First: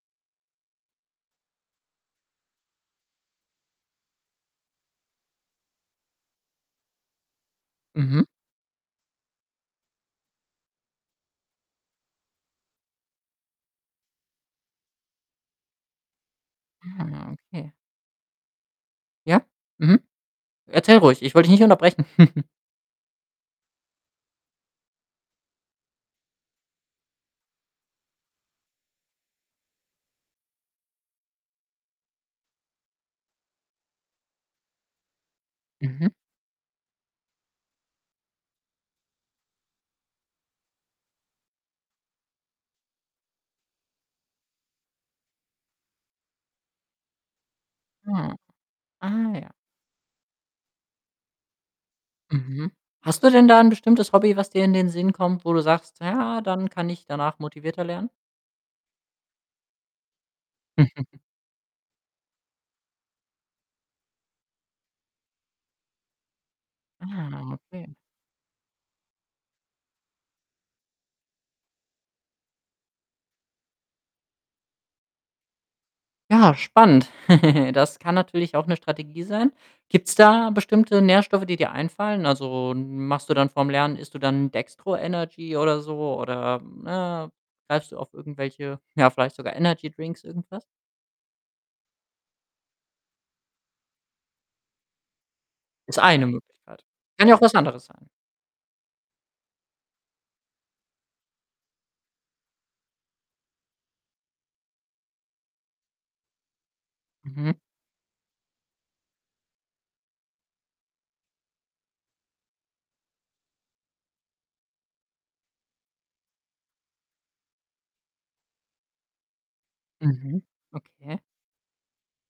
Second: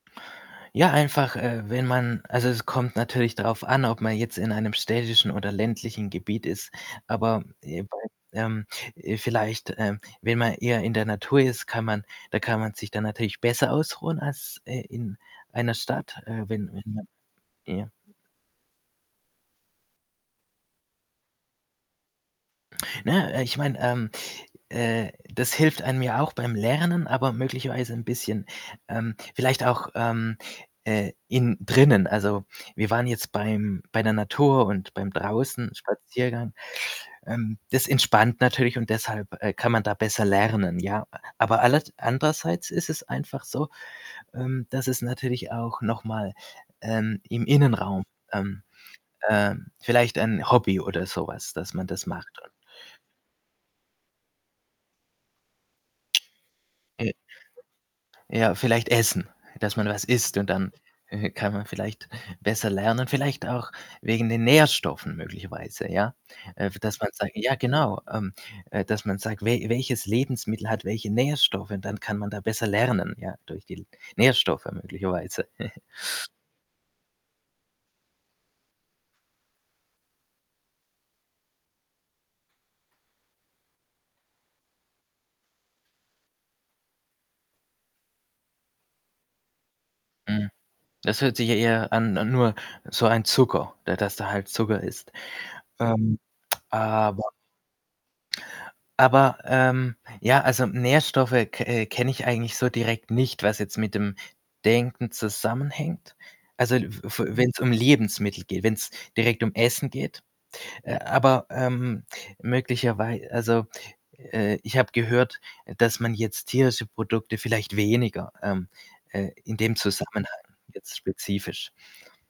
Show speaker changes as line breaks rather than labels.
Ja, einfach, äh, wenn man also es kommt natürlich drauf an, ob man jetzt in einem städtischen oder ländlichen Gebiet ist. Aber, [unintelligible]
Mhm.
ähm, äh, vielleicht, ähm, wenn man eher in der Natur ist, kann man da kann man sich dann natürlich besser ausruhen als, äh, in einer Stadt, äh, wenn wenn man
Ah, okay.
ja?
Ja? Mhm. Erzähl ruhig, ich wollte dich nicht unterbrechen.
Ne? Äh, ich meine, ähm, äh, das hilft einem ja auch beim Lernen, aber möglicherweise 'n bisschen, ähm vielleicht auch, ähm, äh, innen drinnen. Also wir waren jetzt beim bei der Natur und beim
Mhm.
Draußen-Spaziergang. Ähm, das entspannt natürlich und deshalb, äh, kann man da besser lernen, ja. Aber aller andererseits ist es einfach so, ähm, dass es natürlich auch noch mal, ähm, im Innenraum,
Ah.
ähm
Ah ja.
ähm, vielleicht 'n Hobby oder so was, dass man das macht und
Mhm. Hast du denn da 'n bestimmtes Hobby, was dir in den Sinn kommt, wo du sagst: „Ja, dann kann ich
Äh
danach motivierter lernen?“
Ja, vielleicht essen. Dass man was isst und dann, äh, kann man vielleicht besser lernen. Vielleicht auch wegen den Nährstoffen möglicherweise, ja. Äh, dass man sagt ja
Ah, okay.
genau, ähm, äh, dass man sagt: „We welches Lebensmittel hat welche Nährstoffe?” Und dann kann man da besser lernen, ja, durch die L Nährstoffe möglicherweise.
Ja, spannend. Das kann natürlich auch 'ne Strategie sein. Gibt's da bestimmte Nährstoffe, die dir einfallen? Also, machst du dann vor'm Lernen isst du dann 'n Dextro Energy oder so oder, ne, greifst du auf irgendwelche, ja, vielleicht sogar Energy-Drinks,
Mhm,
irgendwas?
das hört sich ja eher an an nur so ein Zucker, der dass da halt Zucker ist.
Ist
Ähm,
eine Möglichkeit.
aber
Kann ja auch was anderes sein.
aber, ähm, ja, also Nährstoffe ke äh, kenne ich eigentlich so direkt nicht, was jetzt mit dem Denken zusammenhängt. Also, l f f
Mhm.
wenn's um Lebensmittel geht, wenn's direkt um Essen geht. Äh, aber, ähm, möglicherwei also, äh, ich habe gehört, dass man jetzt tierische Produkte vielleicht weniger, ähm, äh in dem Zusammenhang
Mhm,
jetzt
okay.
spezifisch